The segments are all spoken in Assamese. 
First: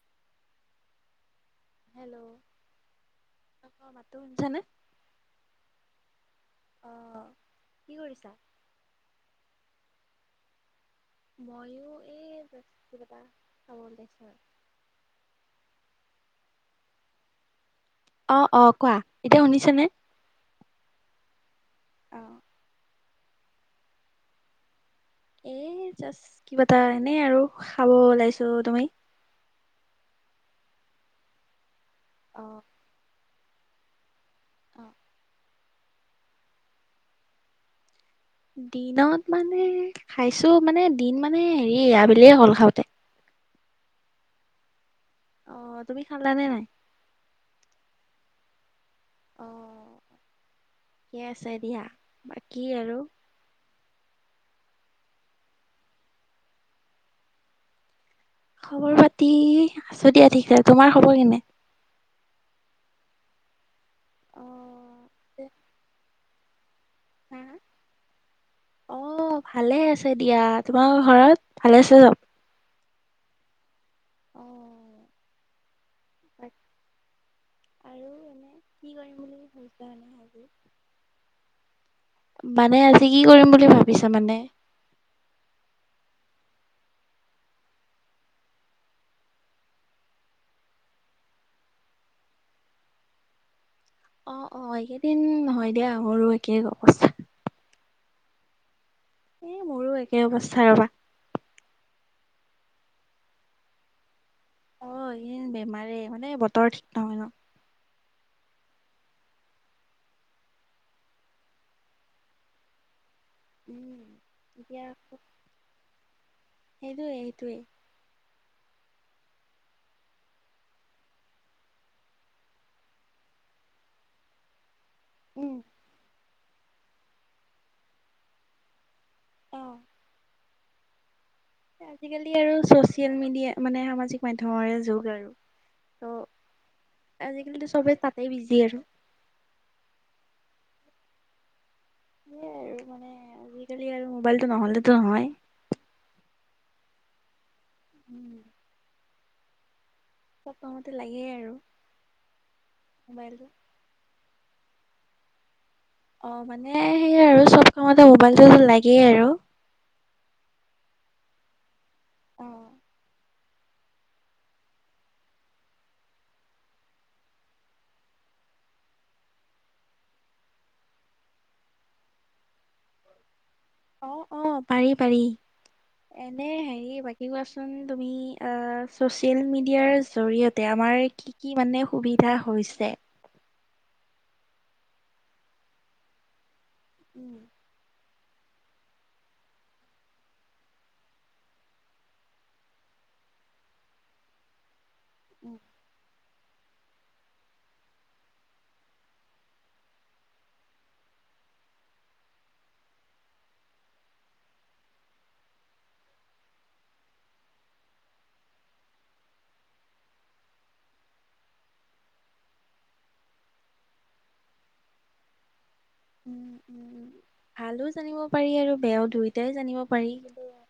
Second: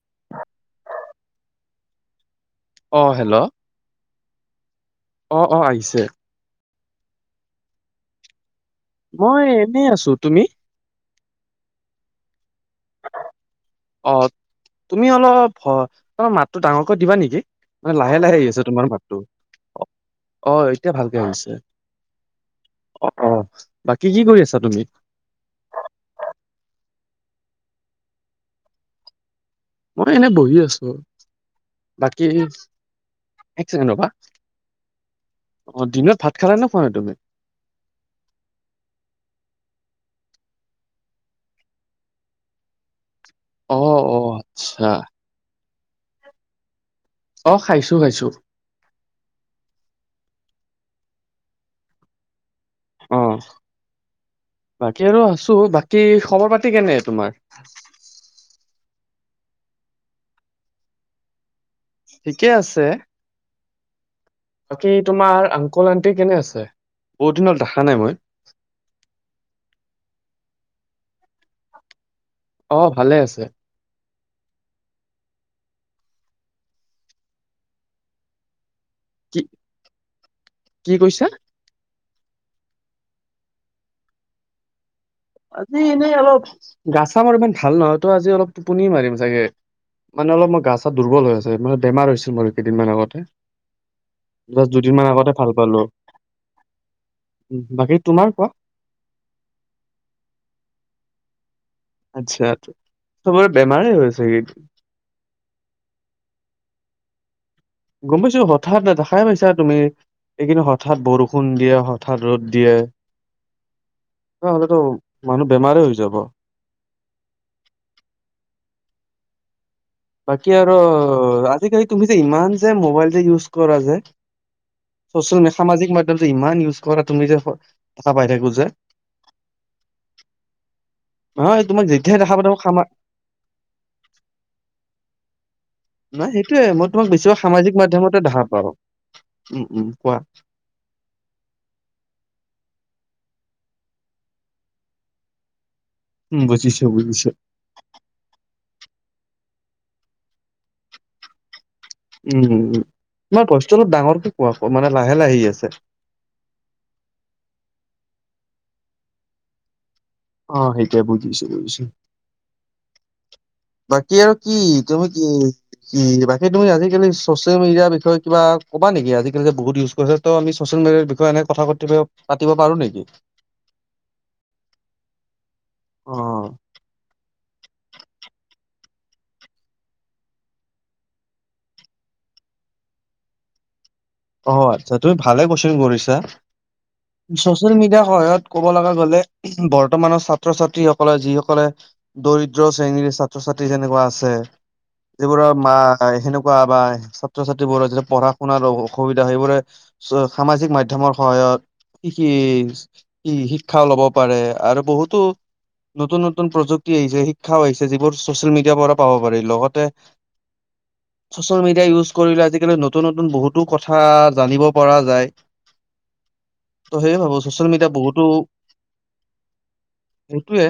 [unintelligible] হেল্ল'। অহ হেল্ল' মাতটো শুনিছানে? অহ আহিছে। অহ কি কৰিছা? মই এনেই আছো, তুমি? ময়ো এই- কিবা এটা খাব অ ওলাইছো আৰু। তুমি অলপ ত মাতটো ডাঙৰকৈ দিবা নেকি। মানে লাহে লাহে অ আহি অ আছে তোমাৰ কোৱা মাতটো এতিয়া শুনিছানে? অঁহ এতিয়া ভালকৈ হৈছে। অঁ অঁ অঁ বাকী কি কৰি আছা তুমি? এ' জাষ্ট কিবা এটা এনেই আৰু খাব ওলাইছো। তুমি? মই এনেই বহি আছো। বাকী অ এক চেকেণ্ড ৰবা। অঁ অঁ দিনত ভাত খালা নে নাইখোৱা তুমি? দিনত মানে খাইছো মানে দিন মানে হেৰি আবেলিয়ে হ'ল খাওঁতে। অ অ আচ্ছা। অঁ তুমি খালা নে নাই? অঁ খাইছো, খাইছো। অঁ ঠিকে আছে দিয়া। বাকী আৰু? অ বাকী আৰু আছো। বাকী খবৰ পাতি কেনে তোমাৰ? খবৰ পাতি আছো দিয়া ঠিক আছে তোমাৰ খবৰ কেনে ঠিকে আছে। অ বাকী তোমাৰ আংকুল- আন্টি কেনে আছে? বহুত দিনত দেখা নাই মই অঁ ভালেই আছে দিয়া। তোমাৰ ঘৰত ভালে আছে চব? অঁ ভালে আছে। অঁ আৰু এনেই কি কৰি কি' কি কৈছা? মানে আজি কি কৰিম বুলি ভাবিছা মানে? আজি এনেই অলপ গা ছাহ ইমান ভাল নহয় তো আজি অলপ টোপনি মাৰিম চাগে। মানে অলপ মই গা চা দুৰ্বল হৈ আছো। মানে বেমাৰ হৈছিল মোৰ কেইদিনমান আগতে। অ অ জাষ্ট দুদিন মান এইকেইদিন আগতে ভাল নহয় পালো। দিয়া মোৰো একেই অৱস্থা বাকী- তোমাৰ কোৱা? এ' মোৰো একেই অৱস্থা ৰবা। আচ্ছা আচ্ছা চবৰে বেমাৰেই হৈছে ছাগে। অঁ এইকেইদিন বেমাৰে মানে বতৰ ঠিক নহয় ন। গম পাইছো হঠাৎ দেখাই পাইছা তুমি। এইকেইদিন হঠাৎ বৰষুণ দিয়ে হঠাৎ ৰ'দ দিয়ে। উম এনেকোৱা হলেটো মানুহ বেমাৰে হৈ যাব। সেইটোৱেই সেইটোৱে। বাকী আৰু আজিকালি তুমি যে ইমান যে মোবাইল যে ইউজ কৰা যে? চচিয়েল উম সামাজিক মাধ্যমটো ইমান ইউজ কৰা তুমি যে দেখা পাই থাকো যে? অ নহয় তোমাক যেতিয়াই দেখা আজিকালি পাই আৰু থাকো সামাজিক চচিয়েল মিডিয়া মানে সামাজিক মাধ্যমৰে যুগ আৰু। নাই ত' সেইটোয়ে। মই তোমাক বেছিভাগ আজিকালিতো সামাজিক চবে মাধ্যমতে তাতেই দেখা বিজি পাওঁ। আৰু উম উম কোৱা? হম আৰু মানে আজিকালি আৰু মোবাইলটো নহলেতো নহয়। উম বুজিছো বুজিছো। উম' চবতে লাগেই আৰু। উম উম উম। মোবাইলটো। তোমাৰ ভয়েচটো অলপ ডাঙৰকে কোৱা মানে লাহে লাহে আহি আছে। অঁ মানে সেইয়াই আৰু চব কামতে মোবাইলটো লাগেই আৰু। অ সেইটোয়ে বুজিছো বুজিছো। অ', বাকী আৰু কি তুমি কি কি বাকী তুমি আজিকালি চচিয়েল মিডিয়াৰ বিষয়ে কিবা- ক'বা নেকি। আজিকালি যে বহুত ইউজ কৰে ত' আমি ছচিয়েল মিডিয়াৰ বিষয়ে এনেকে কথা পাতিব পাৰো নেকি? অঁ অঁ পাৰি পাৰি। অ। এনেই হেৰি বাকী কোৱা চোন? তুমি চচিয়েল মিডিয়াৰ জৰিয়তে আমাৰ কি কি মানে সুবিধা হয়। হৈছে অ আচ্ছা তুমি ভালে কোৱেশ্যন কৰিছা উম, চচিয়েল মিডিয়াৰ সহায়ত ক'ব লগা গ'লে বৰ্তমানৰ ছাত্ৰ ছাত্ৰীসকলে যিসকলে দৰিদ্ৰ শ্ৰেণীৰে ছাত্ৰ ছাত্ৰী যেনেকুৱা আছে যিবোৰৰ উম, মা নাই সেনেকুৱা বা ছাত্ৰ ছাত্ৰীবোৰ যেতিয়া পঢ়া শুনা ৰব অসুবিধা সেইবোৰে সামাজিক মাধ্যমৰ সহায়ত কি কি কি শিক্ষাও লব পাৰে আৰু বহুতো নতুন নতুন প্ৰযুক্তি আহিছে শিক্ষাও আহিছে যিবোৰ ছচিয়েল মিডিয়াৰ পৰা পাব পাৰি লগতে [inaudible] ছ'চিয়েল মিডিয়া ইউজ কৰিলে আজিকালি নতুন নতুন বহুত কথা জানিব পৰা যায় উম উ ত' সেয়ে ভাবো ছচিয়েল ভালো মিডিয়া বহুতো জানিব পাৰি আৰু বেয়াও দুয়োটাই জানিব পাৰি সেইটোয়ে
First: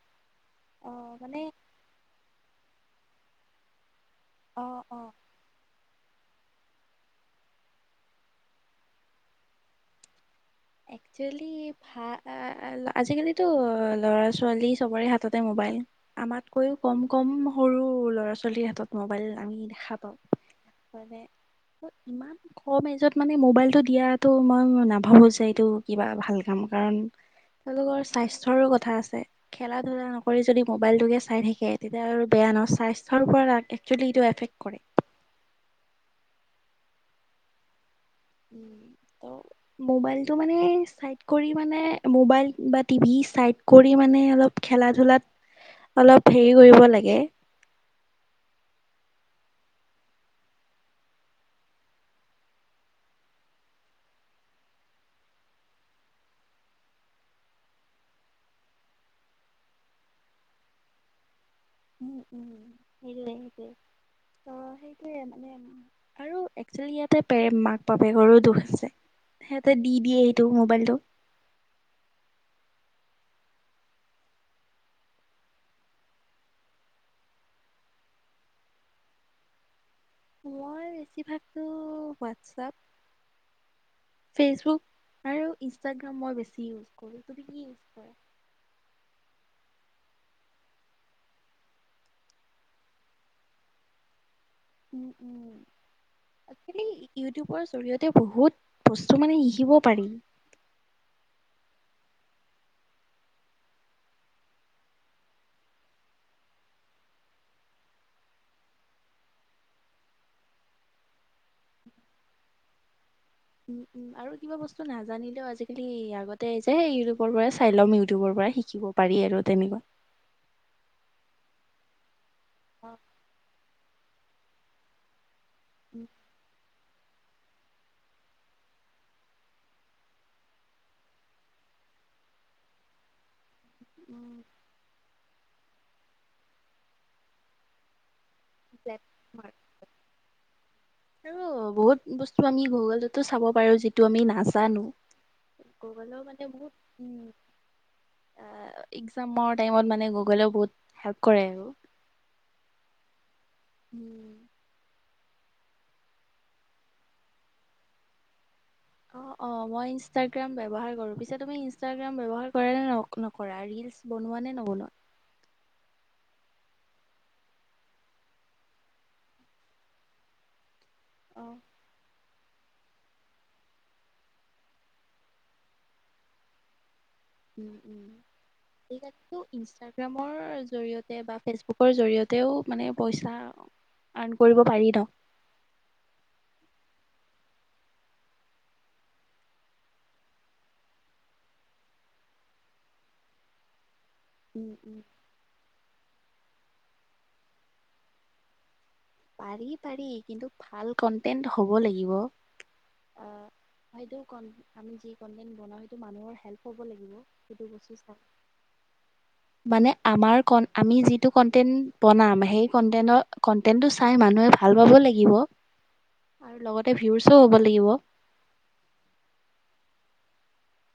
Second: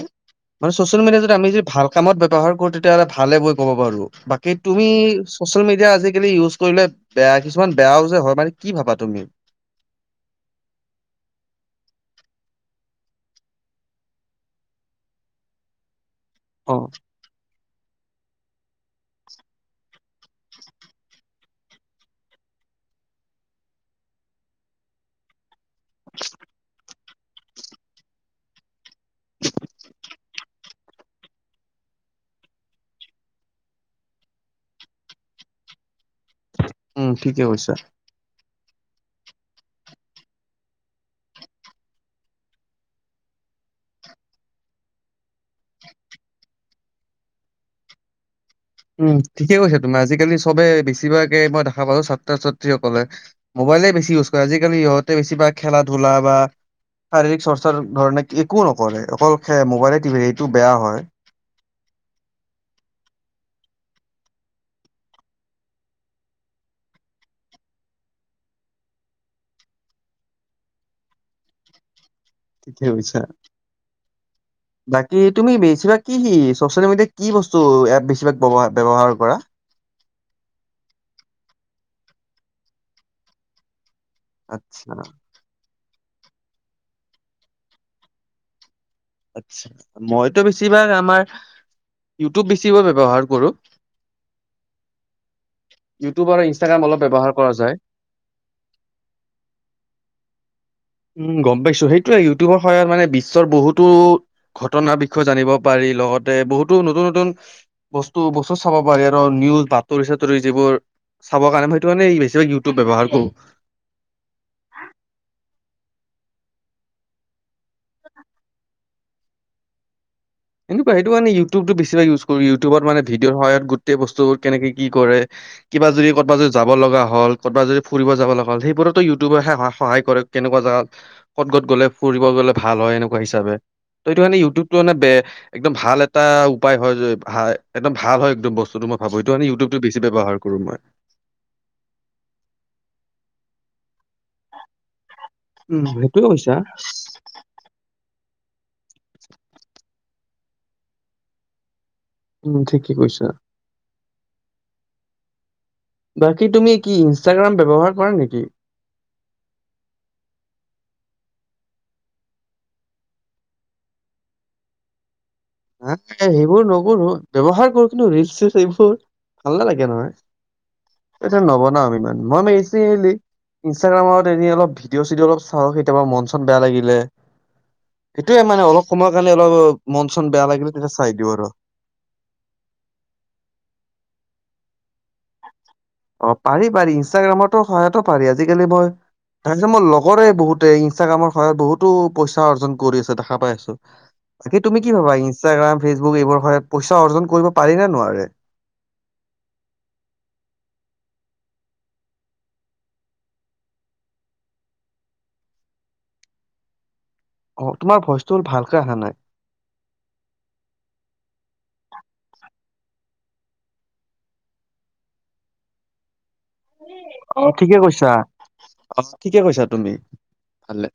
মানে ছ'চিয়েল অ', মিডিয়া যদি মানে আমি যি ভাল কামত ব্যৱহাৰ কৰো তেতিয়া হলে ভালেকৈ ক'ব পাৰো বাকি অ', তুমি অ'। ছ'চিয়েল মিডিয়া আজিকালি ইউজ কৰিলে বেয়াক কিছুমান বেয়াও যে হয় মানে কি ভাবা তুমি এক আজিকালিতো ল'ৰা ছোৱালী চবৰে হাততে মোবাইল আমাতকৈও অ', কম কম সৰু ল'ৰা ছোৱালীৰ হাতত মোবাইল আমি দেখা পাওঁ মানে ইমান কম এজত মানে মোবাইলটো দিয়াটো মই নাভাবো যে টো কিবা ভাল কাম কাৰণ তেওঁলোকৰ স্বাস্থ্যৰো কথা আছে খেলা ধূলা নকৰি যদি মোবাইল টোকে চাই থাকে তেতিয়া আৰু বেয়া নহ স্বাস্থ্যৰপৰা ৰা একশ্যালি এফেক্ট কৰে উম ঠিকেই কৈছা উম মবাইলটো মানে চাইট কৰি মানে মবাইল বা টিভি চাইট কৰি মানে মানে অলপ খেলা ধূলাত অলপ হেৰি কৰিব লাগে উম ঠিকে কৈছা তুমি আজিকালি চবে বেছিভাকে মই দেখা পালো ছাত্ৰ ছাত্ৰীসকলে মোবাইলে বেছি ইউজ কৰে আজিকি ইহতে বেছিভাগ খেলা ধূলা বা শাৰীৰিক চৰ্চাৰ ধৰণে একো নকৰে অকল সে মোবাইলে সেইটো বেয়া হয় উম উম ইল [unintelligible] ত সেইটোৱে মানে আৰু একশ্যেলি ইয়াতে পেৰে মাক বাপেকৰো দুখ আছে সিহঁতে দি দিয়ে এইটো মোবাইলটো ঠিকে কৈছা [inaudible] বাকী তুমি বেছিভাগ কি সি ছ'চিয়েল মিডিয়াত কি বস্তু এপ বেছিভাগ ব্যৱহাৰ কৰা মই বেছিভাগতো হোৱাটছআপ আচ্ছা। ফেচবুক আৰু ইনষ্টাগ্ৰাম মই বেছি ইউজ কৰো তুমি কি ইউজ কৰা? মইতো বেছিভাগ আমাৰ ইউটিউব বেছিকে ব্যৱহাৰ কৰো। উম ইউটিউব আৰু উম আজা ইনষ্টাগ্ৰাম কালি অলপ ব্যৱহাৰ কৰা ইউটিউবৰ যায়। জৰিয়তে বহুত বস্তু মানে শিকিব পাৰি উম গম পাইছো সেইটোয়ে ইউটিউবৰ সহায়ত মানে বিশ্বৰ বহুতো ঘটনাৰ বিষয়ে জানিব পাৰি লগতে বহুতো নতুন নতুন বস্তু বস্তু চাব পাৰি আৰু নিউজ বাতৰি চাতৰি যিবোৰ চাব কাৰণে হয়টো মে বেছভাগ ইউটিউব ব্যৱহাৰ কৰো উম উম আৰু কিবা বস্তু নাজানিলেও আজিকালি আগতে যে ইউটিউবৰ পৰাই চাই ল'ম ইউটিউবৰ পৰা শিকিব পাৰি আৰু তেনেকুৱা কিন্তু সেইটো মানে ইউটিউবটো বেছিভাগ ইউজ কৰো ইউটিউব অ মানে ভিডিঅৰ সহায় গোটেই বস্তুৰ কেনেকে কি কৰে কিবা উম, যদি ক'বাত যদি যাব লগা হয় হ'ল কত‌‌বা যদি ফুৰিব যাব লগ হল সেইবোৰোতো ইউটিউবে হে সহায় কৰে কেনেকুৱা জাগাত কত কত গ'লে ফুৰিব গ'লে ভাল হয় এনেকুৱা হিচাপে। এইটো মানে উম, ইউটিউবটো মানে বে একদম ভাল এটা উপায় হয় য ভা একদম ভাল হয়। বস্তুটো মই ভাবো এইটো প্লেটফৰ্ম মানে ইউটউবটো বেছি ব্যৱহাৰ কৰো মই। আৰু বহুত বস্তু আমি গুগলটো চাব পাৰো। পাৰো যিটো আমি নাজানো উম, গুগলেও সেইটোয়ে মানে কৈছা। বহুত। এক্সামৰ টাইমত মানে গুগলেও বহুত হেল্প কৰে আৰু। উম্ ঠিকেই কৈছা। উম্। বাকী তুমি কি ইনষ্টাগ্ৰাম ব্যৱহাৰ কৰা নেকি? অঁ অ মই ইনষ্ট্ৰাগ্ৰাম ব্যৱহাৰ কৰোঁ পিছে তুমি ইনষ্ট্ৰাগ্ৰাম ব্যৱহাৰ কৰে নে নকৰা ৰীল। বনোৱা নে নবনোৱা? হা সেইবোৰ নকৰো ব্যৱহাৰ কৰো কিন্তু ৰিলচ চিলছ এইবোৰ। ভাল নালাগে নহয় আছা অ নবনাও ইমান মই মানে ইচ। ইনষ্টাগ্ৰামত এনে অলপ ভিডিঅ' চিডিঅ অলপ চাওঁ কেতিয়াবা মন চন বেয়া লাগিলে। উম উম সেইটোয়ে মানে অলপ সময়ৰ কাৰণে অলপ মন। চন মৰ বেয়া লাগিলে তেতিয়া চাই জৰিয়তে দিওঁ বা আৰু ফেচবুকৰ জৰিয়তেও মানে পইছা আৰ্ন। কৰিব পাৰি ন। অ পাৰি পাৰি ইনষ্টাগ্ৰামতো সহায়তো পাৰি আজিকালি মই। তেহেতে মোৰ লগৰে বহুতে ইনষ্টাগ্ৰামৰ পৰা বহুতো পইচা অৰ্জন কৰি আছে দেখা পাই আছো। বাকি উম তুমি কি উম ভাবা ইনষ্টাগ্ৰাম, ফেচবুক এইবোৰৰ সহায়ত পইচা অৰ্জন কৰিব পাৰি নে নোৱাৰে? পাৰি পাৰি কিন্তু ভাল কন্টেন্ট হ'ব লাগিব। অ হয়টো কন আমি যি কনটেনট বনাও সেইটো মানুহৰ হেল্প হ'ব লাগিব। সেইটো অ বস্তু তোমাৰ চাই। ভইচটো ভালকে অহা নাই। মানে আমাৰ আমি যিটো কনটেন্ বনাম সেই। কনটেক্ট কন্টেন্টো চাই মানুহে ভাল পাব লাগিব। আৰু লগতে ভিউচো অ হ'ব ঠিকে লাগিব। কৈছা অ ঠিকে কৈছা তুমি। ভালে।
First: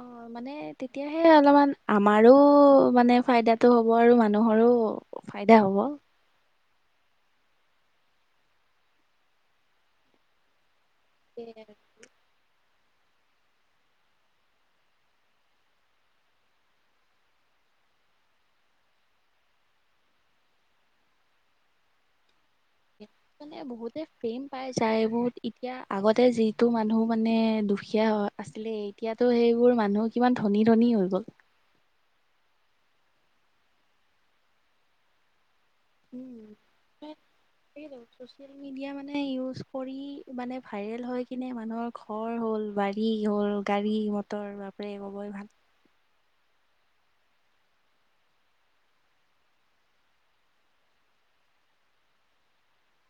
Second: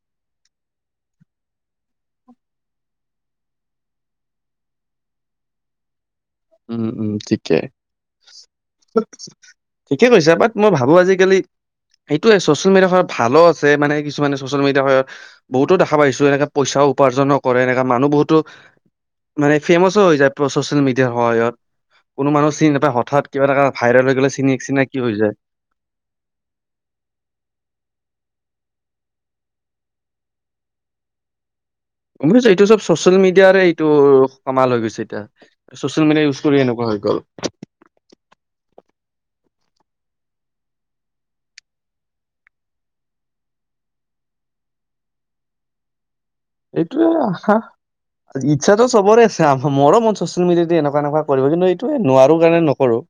অ মানে তেতিয়াহে অলপমান আমাৰো মানে ফাইদাটো হ'ব আৰু মানুহৰো। ফাইদা হ'ব। উম উম ঠিকে ঠিকে কৈছা বাত মই ভাবো। ৱ আজিকালি সেইটোৱেই চচ ছ'চিয়েল মিডিয়া খনত ভালো আছে মানে কিছুমানে ছ'চিয়েল মিডিয়া সহায়ত বহুটো দেখা পাইছো এনেকে পইচা উপাৰ্জন কৰে। তেনেকা মানুহ বহুটো মানে ফেমাচো হৈ যায় পোৰা ছ'চিয়েল মিডি দে সহায়ত কোনো মানুহ চিনি নাপায় হঠাৎ কিবা মানে এটা বহুতে ভাইৰেল হৈ গ'লে ফেম চিনি পাই চিনাকি যায় হৈ বহুত এতিয়া আগতে যিটো মানুহ মানে দুখীয়া অহ, আছিলে এতিয়াতো সেইবোৰ মানুহ কিমান ধনী -ধনী হৈ গ'ল। [unintelligible] এইটো চব ছচিয়েল মিডিয়াৰে এইটো কামাল হৈ গৈছে এতিয়া। ছচিয়েল মিডিয়া ইউজ [unintelligible] কৰি এনেকুৱা হৈ গ'ল ছ'চিয়েল মিডিয়া মানে ইউচ কৰি মানে ভাইৰেল হৈকিনে মানুহৰ ঘৰ হ'ল, বাৰী হ'ল, গাড়ী মটৰ বা ফ্ৰেম হ'বই ভাল। এইটোৱে আশা ইচ্ছাটো চবৰে আছে আহোম মোৰো মন চচিয়েল মিডিয়াত এনকা -এনকা কৰিব কিন্তু এইটোৱে নোৱাৰো কাৰণে নকৰো।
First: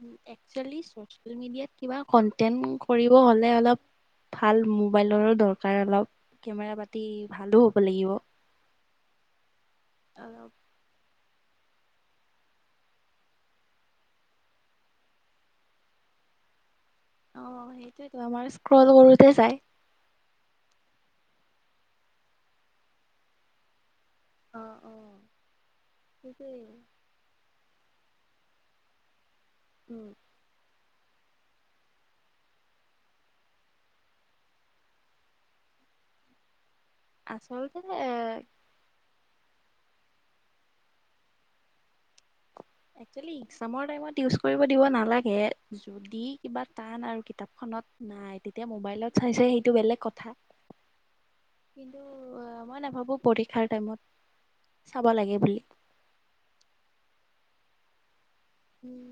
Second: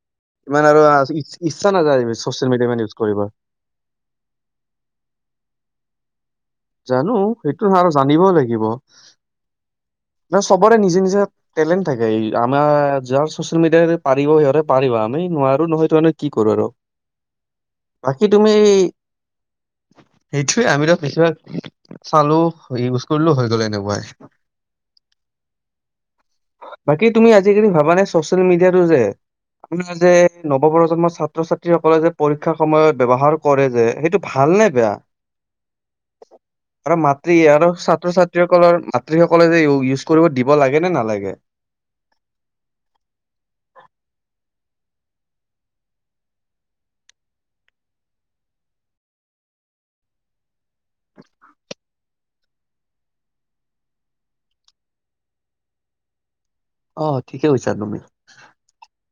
হম, ইমান একচুৱেলি আৰু আ চচিয়েল ইচ্ছা মিডিয়াত নাযায় কিবা ছচিয়েল মিডিয়া কণ্টেণ্ট ইমান ইউজ কৰিব হলে অলপ ভাল মোবাইলৰো দৰকাৰ অলপ। কেমেৰা পাতি জানো ভালো সেইটো হ'ব হয় লাগিব জানিবও লাগিব [inaudible] ন' অলপ চবৰে নিজে- নিজা টেলেণ্ট থাকে আমাৰ যাৰ চচিয়েল মিডিয়াই পাৰিব সিহঁতে পাৰিব আমি নোৱাৰো নহয় এইটো কাৰনে কি কৰো। আৰু অ সেইটোয়েতো বাকী আমাৰ তুমি স্ক্ৰল কৰোতে চাই সেইটোৱে আমিতো বেছিভাগ চালো ইউজ কৰিলো হৈ গ'ল এনেকুৱাই। অ অ সেইটোৱে [inaudible] বাকী তুমি আজিকালি ভাব মানে ছ'চিয়েল মিডিয়াটো যে আপোনাৰ উম যে নৱপ্ৰজন্ম ছাত্ৰ- ছাত্ৰী সকলে যে পৰীক্ষাৰ সময়ত ব্যৱহাৰ কৰে যে, সেইটো ভাল নে বেয়া? [inaudible] আৰু মাতৃ ইয়াৰো আচলতে ছাত্ৰ এ ছাত্ৰীসকলৰ মা- মাতৃ সকলে যে ইউজ কৰিব দিব লাগে নে নালাগে? এক্সুৱেলী ইগজামৰ টাইমত ইউজ কৰিব দিব নালাগে। যদি কিবা টান আৰু কিতাপখন লত নাই, তেতিয়া মোবাইলত চাইছে সেইটো বেলেগ কথা। কিন্তু, মই নাভাবো পৰীক্ষাৰ টাইমত চাব লাগে বুলি। অহ, ঠিকে কৈছা তুমি। উম,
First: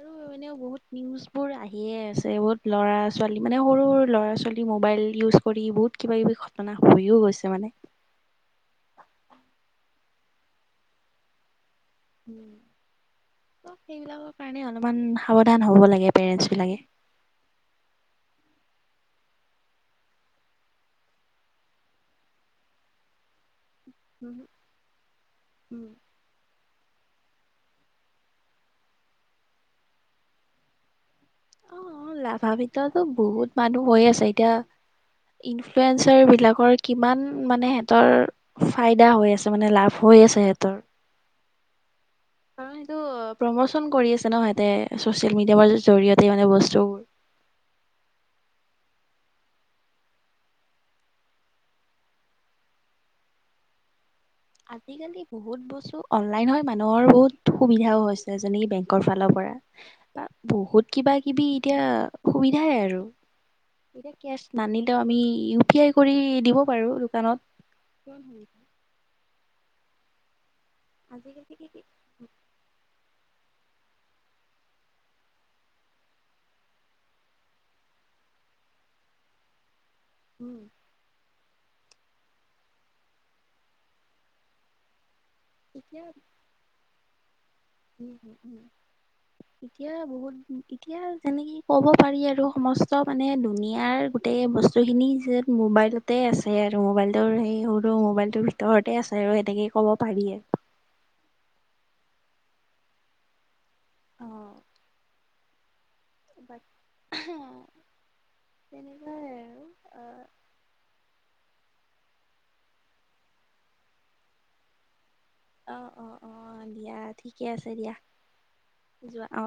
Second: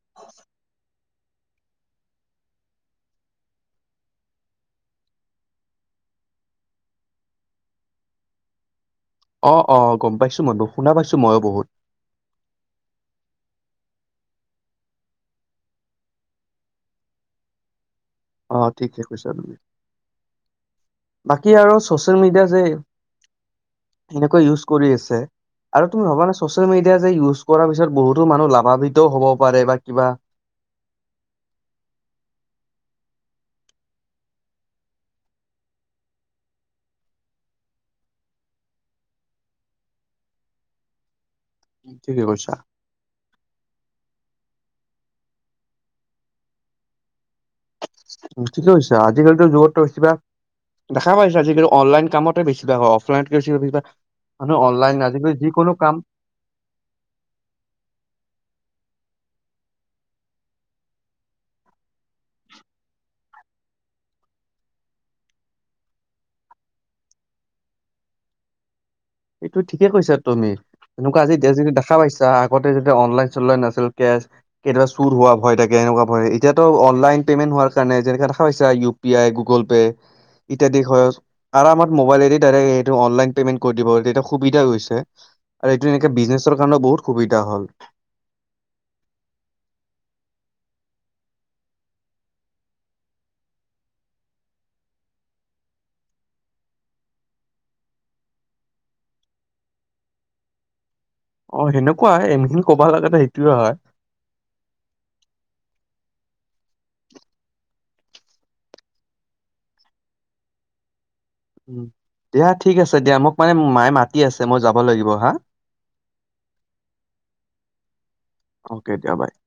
আৰু এনেও বহুত নিউজ বোৰ আহিয়ে আছে, বহুত লৰা -ছোৱালী মানে সৰু বোৰ ল'ৰা -ছোৱালী মোবাইল ইউজ কৰি বহুত কিবা- কিবি ঘটনা হৈও গৈছে মানে [inaudible] অ', - অ', গম পাইছো মই বহু শুনা পাইছো মইও বহুত। উম ত 'সেইবিলাকৰ কাৰণে অলপমান সাৱধান হ'ব লাগে পেৰেন্টচ বিলাকে। [inaudible] অহ, ঠিকে কৈছা তুমি। বাকী আৰু ছ'চিয়েল মিডিয়া যে এনেকা উম, কৈ ইউজ কৰি আছে উম, আৰু তুমি ভাবা নে চছিয়েল এতিয়া যে ইউজ কৰা পিছত বহুতো মানুহ লাভাম্বিত হ'ব পাৰে বা কিবা অহ, লাভাবিতটো বহুত মানুহ হৈ আছে, এতিয়া ইনফ্লুৱেঞ্জাৰ বিলাকৰ কিমান মানে হেহতৰ ফাইদা হৈ আছে মানে লাভ হৈ আছে হেহতৰ। ঠিকে কৈছা কাৰন সেইটো প্ৰমোচন কৰি আছে ন' তে চচিয়েল মিডিয়ামৰ জৰিয়তে মানে বস্তুবোৰ উম, [unintelligible] আজিকালিৰ যুগত টো কিবা দেখা পাইছা আজিকালি অনলাইন কামতে বেছিভাগ হয় অফলাইন বেছিভাগ মানুহ অনলাইন আজিকলি আজিকালি বহুত যিকোনো কাম বস্তু অনলাইন হৈ মানুহৰ বহুত সুবিধাও হৈছে। যেনেকি বেংকৰ ফালৰ পৰা তাত বহুত কিবা -কিবি এতিয়া সুবিধাই আৰু। এতিয়া, কেচ নানিলেও আমি ইউ পি আই কৰি দিব পাৰো দোকানত। কোন হি সেইটো ঠিকে কৈছা তুমি, তেনেকুৱা আজি যদি আজিকালি দেখা পাইছা আগতে যদি অনলাইন চনলাইন নাছিল। তেতিয়া চুৰ হোৱা ভয় থাকে এনেকুৱা ভয়, এতিয়াতো অনলাইন পেমেন্ট হোৱাৰ কাৰণে যেনে হৈ ছা U P I, Google Pay. উম ইত্যাদি হয়। আৰু মোবাইল এদি সটো অনলাইন পেমেণ্ট কৰি দিব। এটা সুবিধা হৈছে আৰু এইটো এতিয়া এনেকে বিজনেছৰ কাৰণে বহুত সুবিধা হ'ল। উম হম উম। এতিয়া বহুত এতিয়া যেনেকি ক'ব পাৰি আৰু সমস্ত মানে দুুনিয়াৰ, গোটেই বস্তু খিনি যত মোবাইলতে আছে আৰু মোবাইলতটো সেই সৰু মোবাইলটোৰ ভিতৰতে আছে। আৰু এনেকেই ক'ব পাৰি। অ সেনেকুৱাই, এখিনি কবা লগাতে সেইটোয়ে হয়। অ। বাট তেনেকুৱাই আৰু অ। উম দিয়া ঠিক আছে দিয়া, মোক মানে মায়ে মাতি আছে মই যাব লাগিব। হা অ অ অ। অ দিয়া ঠিকে আছে দিয়া অকে দিয়া বাই। যোৱা অ।